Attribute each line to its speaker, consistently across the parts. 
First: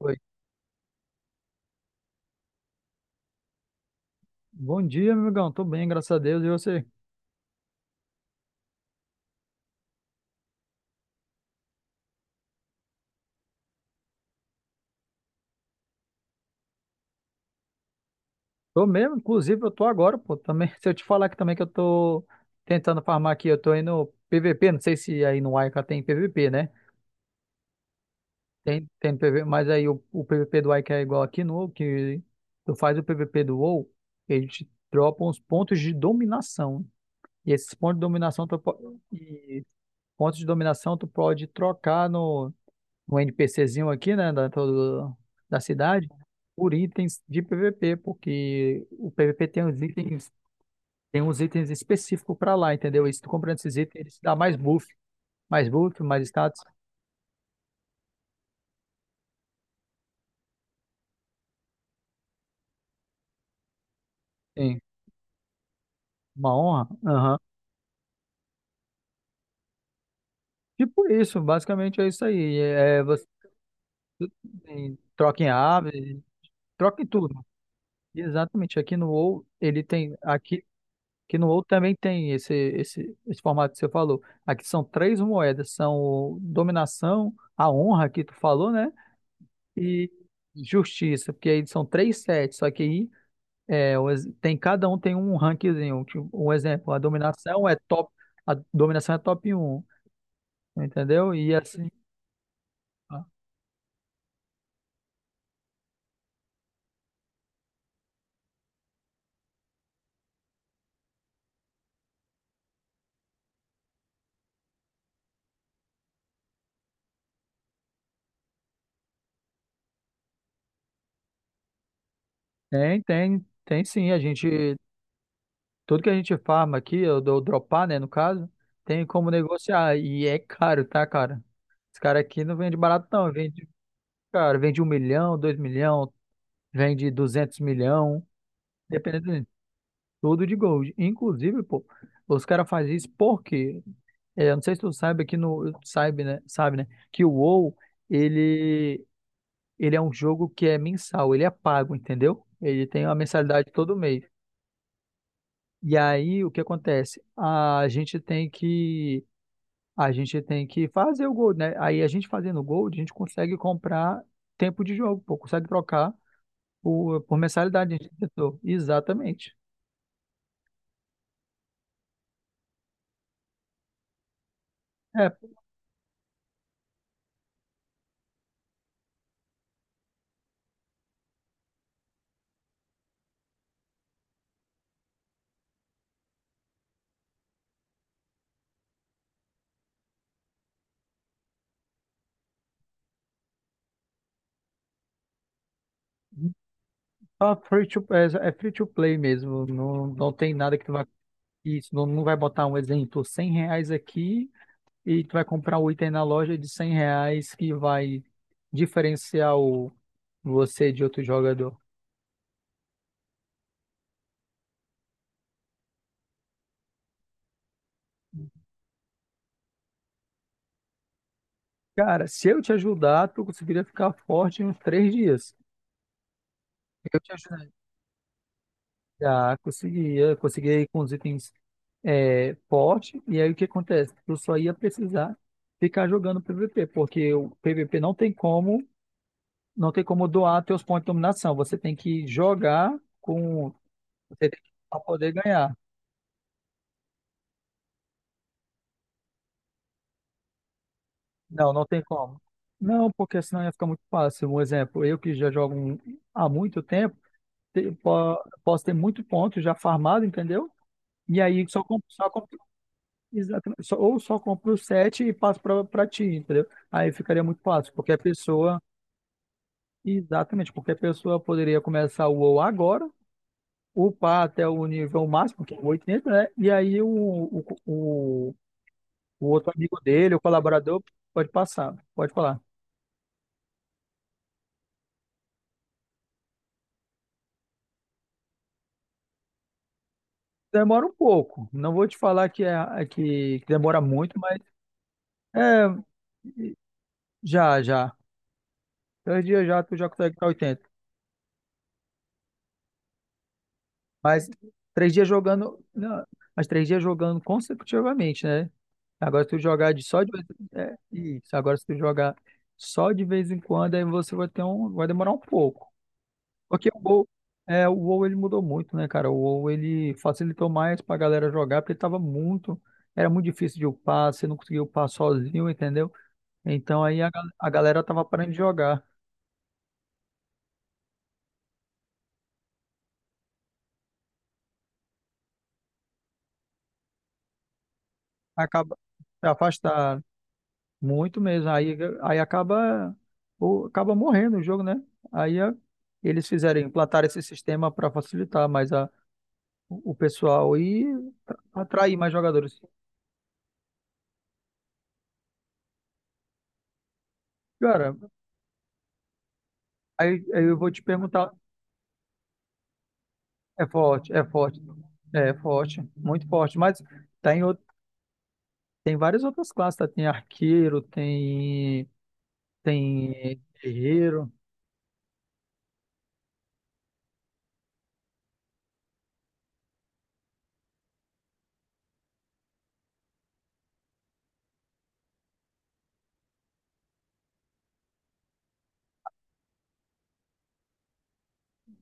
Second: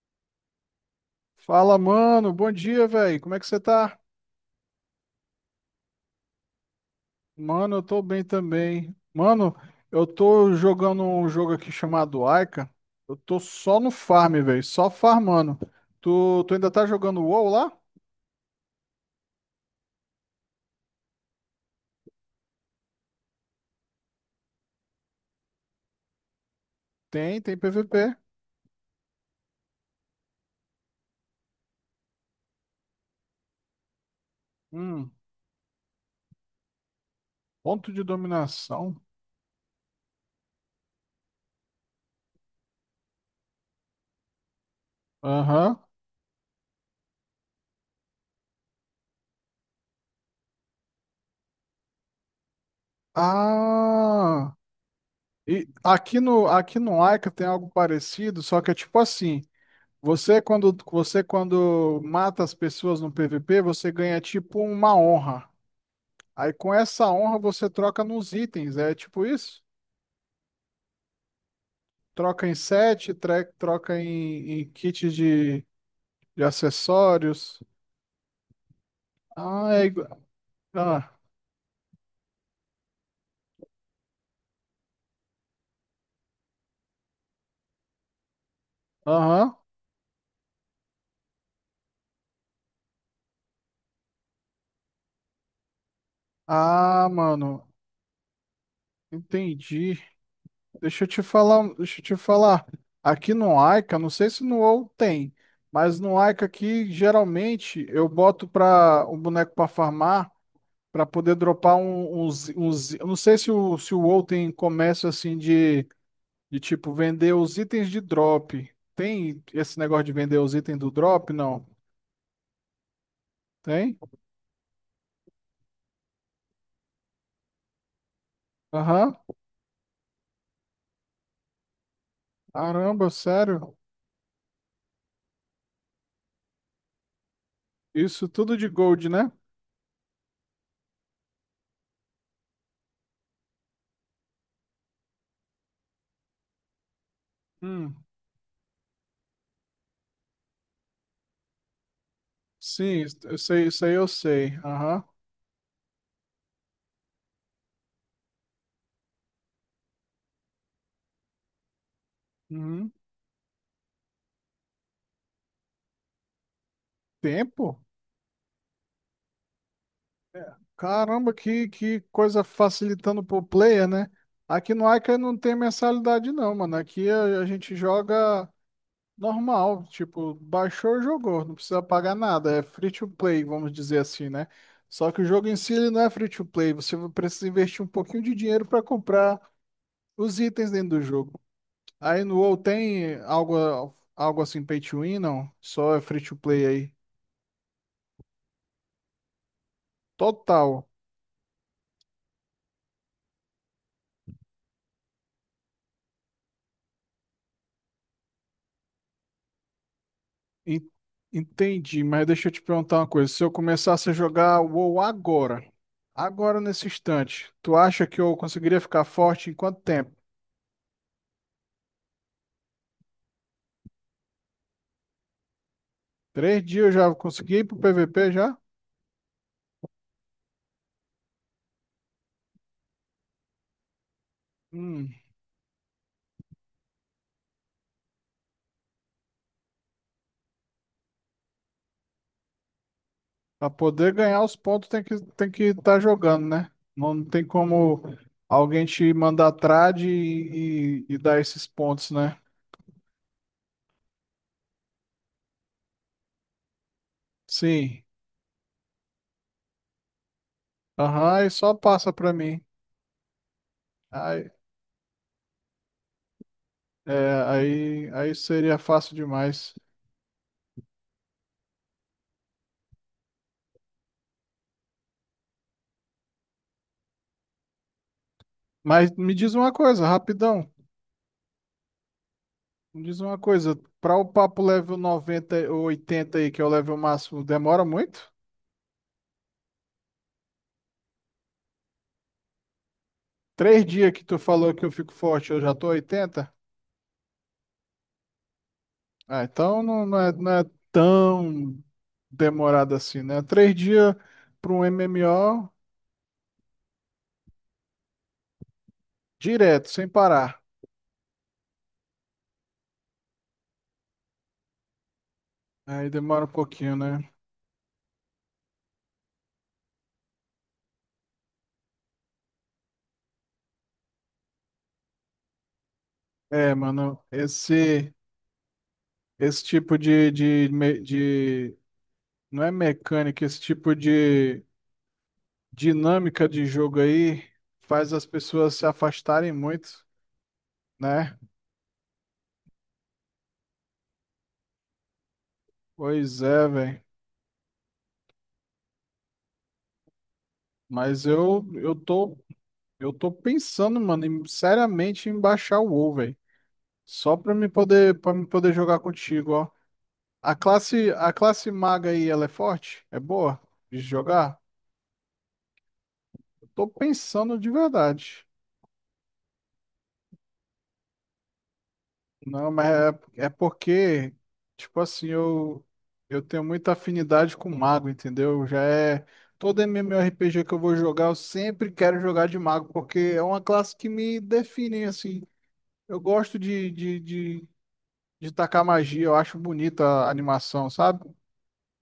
Speaker 1: Oi.
Speaker 2: Fala, mano. Bom dia, velho. Como é que você tá?
Speaker 1: Bom dia, meu amigão. Tô bem, graças a Deus. E você?
Speaker 2: Mano, eu tô bem também. Mano, eu tô jogando um jogo aqui chamado Aika. Eu tô só no farm, velho. Só farmando. Tu ainda tá jogando WoW lá?
Speaker 1: Tô mesmo, inclusive, eu tô agora, pô. Também, se eu te falar que também que eu tô tentando farmar aqui, eu tô indo PVP, não sei se aí no Ica tem PVP, né?
Speaker 2: Tem PVP.
Speaker 1: Tem, tem PVP, mas aí o PVP do Ica é igual aqui no WoW, que tu faz o PVP do WoW, eles te
Speaker 2: Hum,
Speaker 1: dropam os pontos de dominação. E esses
Speaker 2: ponto
Speaker 1: pontos de
Speaker 2: de
Speaker 1: dominação, tu,
Speaker 2: dominação.
Speaker 1: po- e Pontos de dominação tu pode trocar no um NPCzinho aqui, né, da
Speaker 2: Aham.
Speaker 1: cidade, por itens de PVP, porque o PVP tem uns itens específicos para lá, entendeu? E se tu comprando esses itens, ele te dá
Speaker 2: Ah,
Speaker 1: mais buff,
Speaker 2: e
Speaker 1: mais buff,
Speaker 2: aqui
Speaker 1: mais
Speaker 2: no
Speaker 1: status.
Speaker 2: aqui no Aika tem algo parecido, só que é tipo assim, você quando mata as pessoas no PVP, você ganha tipo
Speaker 1: Sim,
Speaker 2: uma honra. Aí
Speaker 1: uma
Speaker 2: com
Speaker 1: honra.
Speaker 2: essa honra
Speaker 1: Aham.
Speaker 2: você troca nos itens, é tipo isso?
Speaker 1: Tipo isso, basicamente é isso
Speaker 2: Troca em
Speaker 1: aí. É,
Speaker 2: set,
Speaker 1: você
Speaker 2: troca em kit
Speaker 1: troca em
Speaker 2: de,
Speaker 1: ave,
Speaker 2: de
Speaker 1: troca em tudo.
Speaker 2: acessórios.
Speaker 1: Exatamente. Aqui no WoW,
Speaker 2: Ah,
Speaker 1: ele
Speaker 2: é
Speaker 1: tem
Speaker 2: igual.
Speaker 1: aqui
Speaker 2: Ah,
Speaker 1: que no ouro também tem esse formato que você falou. Aqui são três moedas, são o dominação, a honra que tu falou, né?
Speaker 2: aham.
Speaker 1: E justiça, porque aí são três sets, só que aí cada um tem um rankzinho. Tipo, um exemplo, a
Speaker 2: Ah, mano,
Speaker 1: dominação é top, a dominação é top um,
Speaker 2: entendi. Deixa eu te
Speaker 1: entendeu? E
Speaker 2: falar,
Speaker 1: assim,
Speaker 2: deixa eu te falar.
Speaker 1: ó,
Speaker 2: Aqui no Aika, não sei se no WoW tem, mas no Aika aqui geralmente eu boto para um boneco para farmar, para poder dropar uns, eu não sei se o WoW tem comércio assim de tipo, vender os itens de drop. Tem esse negócio de vender os itens do drop? Não.
Speaker 1: tem, tem, tem
Speaker 2: Tem?
Speaker 1: sim, a gente, tudo que a gente farma aqui, eu dou dropar, né, no caso, tem
Speaker 2: Aham.
Speaker 1: como negociar, e é caro, tá, cara? Esse cara aqui não vende barato
Speaker 2: Caramba,
Speaker 1: não, vende,
Speaker 2: sério?
Speaker 1: cara, vende 1 milhão, 2 milhão, vende 200 milhão,
Speaker 2: Isso tudo de gold, né?
Speaker 1: dependendo tudo de gold. Inclusive, pô, os caras fazem isso porque, eu não sei se tu sabe aqui no, sabe, né, que o WoW,
Speaker 2: Hum.
Speaker 1: ele, ele é um jogo que é mensal, ele é pago, entendeu? Ele
Speaker 2: Sim,
Speaker 1: tem uma
Speaker 2: isso eu sei,
Speaker 1: mensalidade
Speaker 2: isso aí
Speaker 1: todo
Speaker 2: eu
Speaker 1: mês.
Speaker 2: sei. Aham.
Speaker 1: E aí, o que acontece? A gente tem que fazer o gold, né? Aí a gente fazendo o
Speaker 2: Uhum.
Speaker 1: gold, a gente consegue comprar tempo de jogo, pô, consegue trocar por
Speaker 2: Tempo?
Speaker 1: mensalidade, diretor. Exatamente.
Speaker 2: Caramba, que coisa facilitando pro player, né? Aqui no Ica não
Speaker 1: É,
Speaker 2: tem mensalidade, não, mano. Aqui a gente joga. Normal, tipo, baixou, jogou, não precisa pagar nada, é free to play, vamos dizer assim, né? Só que o jogo em si ele não é free to play, você precisa investir um pouquinho de dinheiro para comprar os itens dentro do jogo. Aí no WoW tem algo assim pay to win, não? Só é free to play aí.
Speaker 1: só free to, é, é free to play mesmo. Não, não tem nada que
Speaker 2: Total.
Speaker 1: tu vai. Isso, não, não vai botar um exemplo, R$ 100 aqui e tu vai comprar um item na loja de R$ 100 que vai diferenciar
Speaker 2: En-
Speaker 1: você de outro jogador.
Speaker 2: Entendi, mas deixa eu te perguntar uma coisa. Se eu começasse a jogar WoW agora nesse instante, tu acha que eu conseguiria ficar forte em quanto tempo?
Speaker 1: Cara, se eu te ajudar, tu conseguiria ficar forte em uns 3 dias.
Speaker 2: 3 dias já
Speaker 1: Eu te
Speaker 2: consegui ir
Speaker 1: ajudaria.
Speaker 2: pro PVP já?
Speaker 1: Já conseguia, consegui com os itens forte, e aí o que acontece? Tu só ia
Speaker 2: Hum,
Speaker 1: precisar ficar jogando PVP, porque o PVP não tem como doar teus pontos de dominação.
Speaker 2: Pra poder ganhar
Speaker 1: Você
Speaker 2: os
Speaker 1: tem que
Speaker 2: pontos
Speaker 1: pra
Speaker 2: tem que
Speaker 1: poder
Speaker 2: tem que
Speaker 1: ganhar.
Speaker 2: estar jogando, né? Não tem como alguém te mandar trade e dar esses
Speaker 1: Não, não tem
Speaker 2: pontos, né?
Speaker 1: como. Não, porque senão ia ficar muito fácil. Um exemplo, eu que já jogo há muito tempo,
Speaker 2: Sim.
Speaker 1: posso ter muito ponto já farmado, entendeu?
Speaker 2: Aham,
Speaker 1: E
Speaker 2: aí
Speaker 1: aí
Speaker 2: só
Speaker 1: só compro,
Speaker 2: passa
Speaker 1: só
Speaker 2: pra
Speaker 1: compro,
Speaker 2: mim.
Speaker 1: exatamente, ou só
Speaker 2: Aí,
Speaker 1: compro o set e passo para ti, entendeu? Aí
Speaker 2: é,
Speaker 1: ficaria muito fácil,
Speaker 2: aí,
Speaker 1: porque a
Speaker 2: aí seria
Speaker 1: pessoa.
Speaker 2: fácil demais.
Speaker 1: Exatamente, porque a pessoa poderia começar o WoW agora, upar até o nível máximo, que é o 800, né? E aí o,
Speaker 2: Mas me
Speaker 1: o
Speaker 2: diz
Speaker 1: outro
Speaker 2: uma
Speaker 1: amigo
Speaker 2: coisa,
Speaker 1: dele, o
Speaker 2: rapidão.
Speaker 1: colaborador, pode passar, pode falar.
Speaker 2: Me diz uma coisa. Pra o papo level 90 ou 80 aí, que é o level máximo, demora muito?
Speaker 1: Demora um pouco, não vou te falar que
Speaker 2: Três
Speaker 1: demora
Speaker 2: dias que
Speaker 1: muito,
Speaker 2: tu
Speaker 1: mas
Speaker 2: falou que eu fico forte, eu já tô
Speaker 1: é,
Speaker 2: 80.
Speaker 1: já, já. Três
Speaker 2: Ah,
Speaker 1: dias
Speaker 2: então
Speaker 1: já tu
Speaker 2: não,
Speaker 1: já
Speaker 2: não é,
Speaker 1: consegue para.
Speaker 2: não é tão demorado assim, né? 3 dias
Speaker 1: Mas
Speaker 2: para um
Speaker 1: 3 dias
Speaker 2: MMO
Speaker 1: jogando, não, mas 3 dias jogando consecutivamente, né? Agora, se tu
Speaker 2: direto,
Speaker 1: jogar de
Speaker 2: sem
Speaker 1: só de vez,
Speaker 2: parar.
Speaker 1: é, isso. Agora, se tu jogar só de vez em quando, aí você vai demorar um pouco.
Speaker 2: Aí demora um
Speaker 1: Porque
Speaker 2: pouquinho, né?
Speaker 1: O WoW ele mudou muito, né, cara? O WoW ele facilitou mais pra galera jogar, porque era muito difícil de upar, você não conseguia upar sozinho, entendeu?
Speaker 2: É,
Speaker 1: Então
Speaker 2: mano,
Speaker 1: aí a galera
Speaker 2: esse,
Speaker 1: tava parando de jogar,
Speaker 2: esse tipo de. Não é mecânica, esse tipo de dinâmica de jogo aí faz as pessoas se
Speaker 1: acaba se
Speaker 2: afastarem muito,
Speaker 1: afastar.
Speaker 2: né?
Speaker 1: Muito mesmo. Aí, acaba morrendo o jogo, né? Aí a-
Speaker 2: Pois
Speaker 1: Eles
Speaker 2: é,
Speaker 1: fizeram,
Speaker 2: velho.
Speaker 1: implantaram esse sistema para facilitar mais a, o pessoal e
Speaker 2: Mas eu, eu
Speaker 1: atrair mais
Speaker 2: tô,
Speaker 1: jogadores.
Speaker 2: eu tô pensando, mano, seriamente em baixar o WoW, velho. Só pra me
Speaker 1: Cara,
Speaker 2: poder, para me poder jogar contigo, ó.
Speaker 1: aí,
Speaker 2: A
Speaker 1: aí eu vou te
Speaker 2: classe, a
Speaker 1: perguntar,
Speaker 2: classe maga aí, ela é forte? É boa
Speaker 1: é
Speaker 2: de
Speaker 1: forte, é
Speaker 2: jogar?
Speaker 1: forte, é forte, muito
Speaker 2: Eu
Speaker 1: forte,
Speaker 2: tô
Speaker 1: mas
Speaker 2: pensando
Speaker 1: tem,
Speaker 2: de
Speaker 1: out-
Speaker 2: verdade.
Speaker 1: tem várias outras classes, tá? Tem arqueiro, tem,
Speaker 2: Não, mas é
Speaker 1: tem
Speaker 2: porque,
Speaker 1: guerreiro,
Speaker 2: tipo assim, eu tenho muita afinidade com mago, entendeu? Já é. Todo MMORPG que eu vou jogar, eu sempre quero jogar de mago, porque é uma classe que me define, assim. Eu gosto de tacar magia, eu acho bonita a animação, sabe?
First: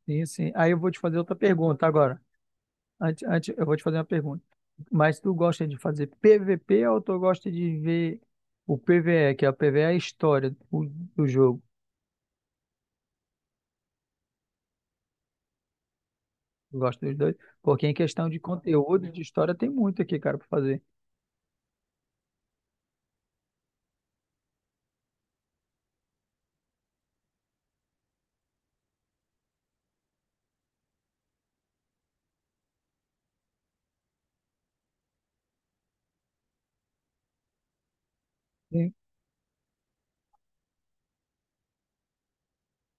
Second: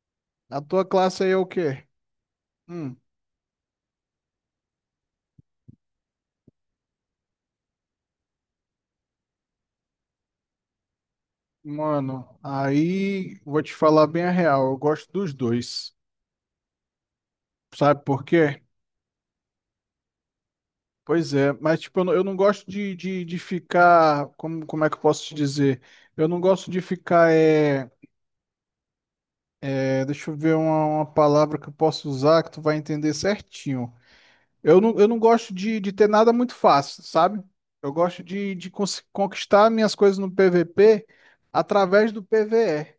Speaker 1: sim, sim.
Speaker 2: A
Speaker 1: Aí eu
Speaker 2: tua
Speaker 1: vou te fazer
Speaker 2: classe aí
Speaker 1: outra
Speaker 2: é o quê?
Speaker 1: pergunta agora.
Speaker 2: Hum.
Speaker 1: Antes, antes, eu vou te fazer uma pergunta. Mas tu gosta de fazer PVP ou tu gosta de ver o PVE, que é o PVE é a história do jogo?
Speaker 2: Mano, aí vou te falar bem a real, eu gosto dos dois.
Speaker 1: Tu gosta dos dois? Porque em
Speaker 2: Sabe por
Speaker 1: questão de
Speaker 2: quê?
Speaker 1: conteúdo, de história, tem muito aqui, cara, pra fazer.
Speaker 2: Pois é, mas tipo, eu não gosto de ficar, como é que eu posso te dizer? Eu não gosto de ficar, deixa eu ver uma palavra que eu posso usar que tu vai entender certinho. Eu não gosto de ter nada muito fácil, sabe? Eu gosto de, de
Speaker 1: Sim.
Speaker 2: cons- conquistar minhas coisas no PVP através do PVE.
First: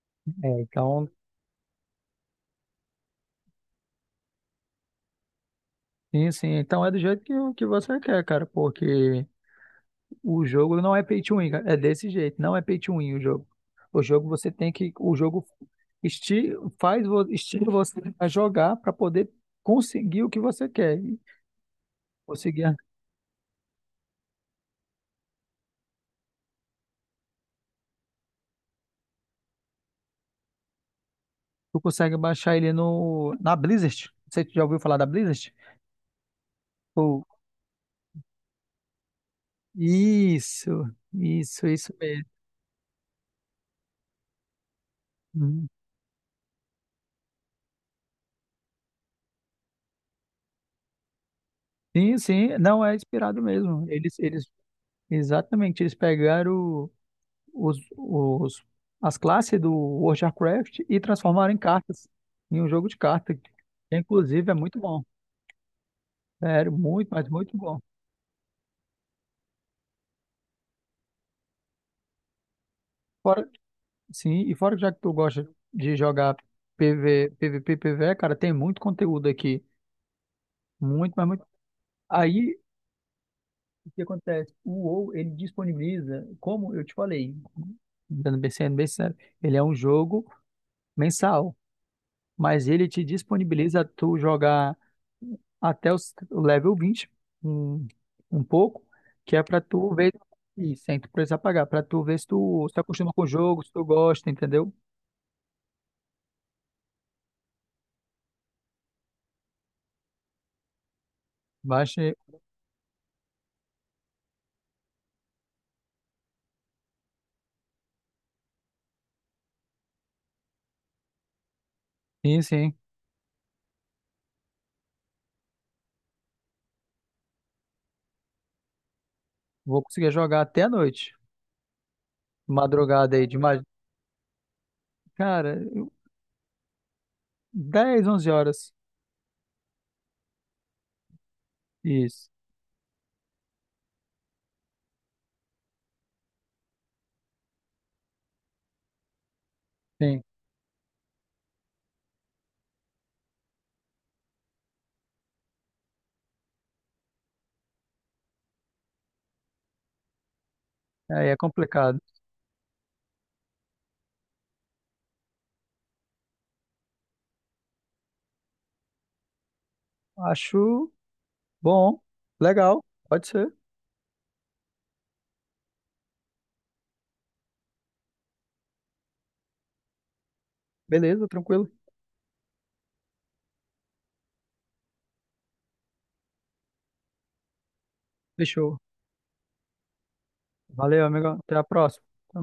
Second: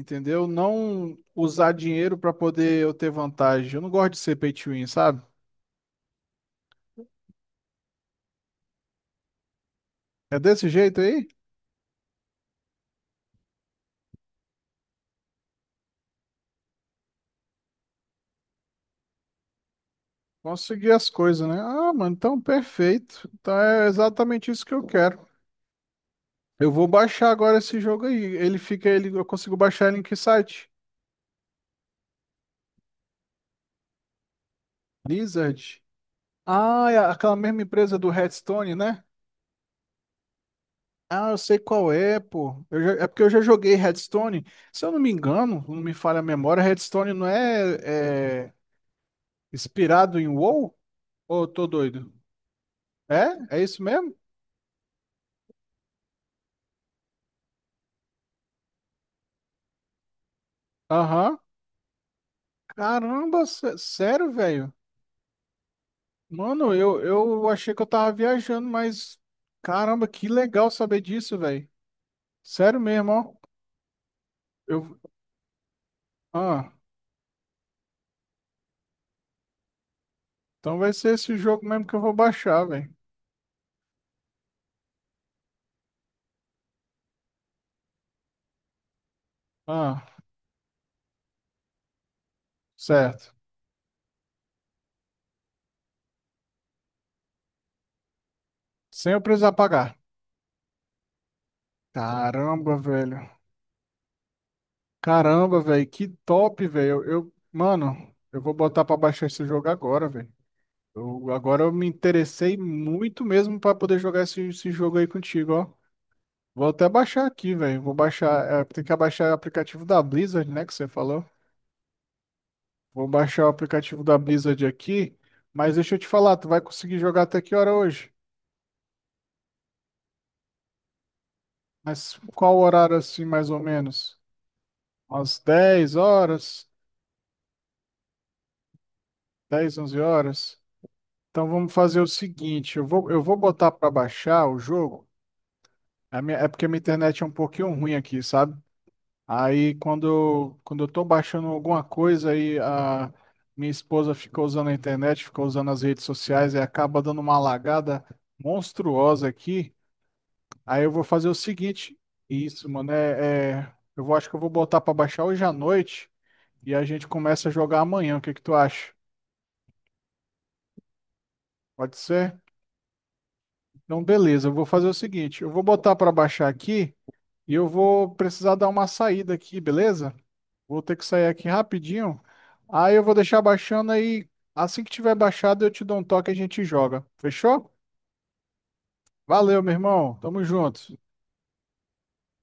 Speaker 2: Entendeu?
Speaker 1: É, então,
Speaker 2: Não usar dinheiro para poder eu ter vantagem. Eu não gosto de ser pay to win, sabe?
Speaker 1: sim, sim. Então é do jeito que você quer, cara, porque
Speaker 2: É
Speaker 1: o
Speaker 2: desse
Speaker 1: jogo não
Speaker 2: jeito
Speaker 1: é pay
Speaker 2: aí?
Speaker 1: to win, cara. É desse jeito, não é pay to win o jogo. O jogo você tem que, o jogo esti faz, vo- estimula você a jogar para poder conseguir o que você
Speaker 2: Conseguir
Speaker 1: quer.
Speaker 2: as
Speaker 1: E
Speaker 2: coisas, né? Ah, mano, então
Speaker 1: conseguir
Speaker 2: perfeito. Então é exatamente isso que eu quero. Eu vou baixar agora esse jogo aí. Eu consigo baixar ele em que site?
Speaker 1: Tu consegue baixar ele na Blizzard. Não sei se tu já ouviu falar da Blizzard.
Speaker 2: Blizzard. Ah, é
Speaker 1: Pô,
Speaker 2: aquela mesma empresa do Hearthstone, né?
Speaker 1: isso,
Speaker 2: Ah, eu sei
Speaker 1: isso,
Speaker 2: qual
Speaker 1: isso
Speaker 2: é,
Speaker 1: mesmo.
Speaker 2: pô. É porque eu já joguei Hearthstone. Se eu não me engano,
Speaker 1: Uhum.
Speaker 2: não me falha a memória, Hearthstone não é, é inspirado em WoW? Ô, tô doido.
Speaker 1: Sim, sim, não é inspirado
Speaker 2: É? É isso
Speaker 1: mesmo.
Speaker 2: mesmo?
Speaker 1: Exatamente, eles pegaram os, os, as classes do World of Warcraft e
Speaker 2: Aham.
Speaker 1: transformaram em cartas, em um jogo de cartas,
Speaker 2: Caramba,
Speaker 1: que
Speaker 2: sério,
Speaker 1: inclusive é
Speaker 2: velho?
Speaker 1: muito bom. Sério,
Speaker 2: Mano, eu,
Speaker 1: muito, mas
Speaker 2: eu
Speaker 1: muito
Speaker 2: achei
Speaker 1: bom.
Speaker 2: que eu tava viajando, mas caramba, que legal saber disso, velho. Sério mesmo, ó.
Speaker 1: Fora, sim, e fora que já
Speaker 2: Eu...
Speaker 1: que tu gosta de jogar
Speaker 2: Ah,
Speaker 1: PV, PVP, PVE, cara, tem muito conteúdo aqui.
Speaker 2: então vai ser
Speaker 1: Muito, mas
Speaker 2: esse
Speaker 1: muito.
Speaker 2: jogo mesmo que eu vou
Speaker 1: Aí
Speaker 2: baixar, velho.
Speaker 1: o que acontece? O WoW, ele disponibiliza, como eu te falei, Dando bem sendo bem sério, ele é um
Speaker 2: Ah,
Speaker 1: jogo mensal, mas ele te
Speaker 2: certo.
Speaker 1: disponibiliza tu jogar até o level 21, um pouco,
Speaker 2: Sem eu
Speaker 1: que é
Speaker 2: precisar
Speaker 1: pra tu
Speaker 2: pagar.
Speaker 1: ver e sem tu precisar pagar, pra tu ver se tu
Speaker 2: Caramba,
Speaker 1: acostuma
Speaker 2: velho.
Speaker 1: com o jogo, se tu gosta, entendeu?
Speaker 2: Caramba, velho, que top, velho. Mano, eu vou botar pra baixar esse jogo agora, velho. Agora eu me
Speaker 1: Baixa,
Speaker 2: interessei muito mesmo pra poder jogar esse jogo aí contigo, ó. Vou até baixar aqui, velho. Vou baixar. Tem que abaixar o aplicativo da Blizzard, né? Que você falou.
Speaker 1: sim, sim,
Speaker 2: Vou baixar o aplicativo da Blizzard aqui. Mas deixa eu te falar, tu vai conseguir jogar até que hora hoje?
Speaker 1: vou conseguir jogar até a noite,
Speaker 2: Mas qual horário
Speaker 1: madrugada
Speaker 2: assim,
Speaker 1: aí, de
Speaker 2: mais ou
Speaker 1: mais
Speaker 2: menos? Umas
Speaker 1: cara,
Speaker 2: 10 horas?
Speaker 1: 10-11 horas,
Speaker 2: 10, 11 horas? Então vamos fazer o
Speaker 1: isso,
Speaker 2: seguinte: eu vou botar pra baixar o jogo. É porque a minha internet é um pouquinho ruim aqui, sabe? Aí quando
Speaker 1: sim,
Speaker 2: eu, quando eu tô baixando alguma coisa aí a minha esposa ficou usando a internet, ficou usando as redes sociais e acaba dando uma lagada monstruosa aqui. Aí eu vou
Speaker 1: aí
Speaker 2: fazer o
Speaker 1: é
Speaker 2: seguinte,
Speaker 1: complicado.
Speaker 2: isso, mano, acho que eu vou botar pra baixar hoje à noite e a gente começa a jogar amanhã. O que que tu acha?
Speaker 1: Acho
Speaker 2: Pode
Speaker 1: bom,
Speaker 2: ser?
Speaker 1: legal, pode ser.
Speaker 2: Então, beleza, eu vou fazer o seguinte, eu vou botar pra baixar aqui e eu vou precisar dar uma saída aqui, beleza? Vou ter que sair
Speaker 1: Beleza,
Speaker 2: aqui
Speaker 1: tranquilo.
Speaker 2: rapidinho. Aí eu vou deixar baixando aí. Assim que tiver baixado, eu te dou um toque e a gente joga. Fechou?
Speaker 1: Fechou.
Speaker 2: Valeu, meu irmão. Tamo junto.
Speaker 1: Valeu, amigo. Até a próxima.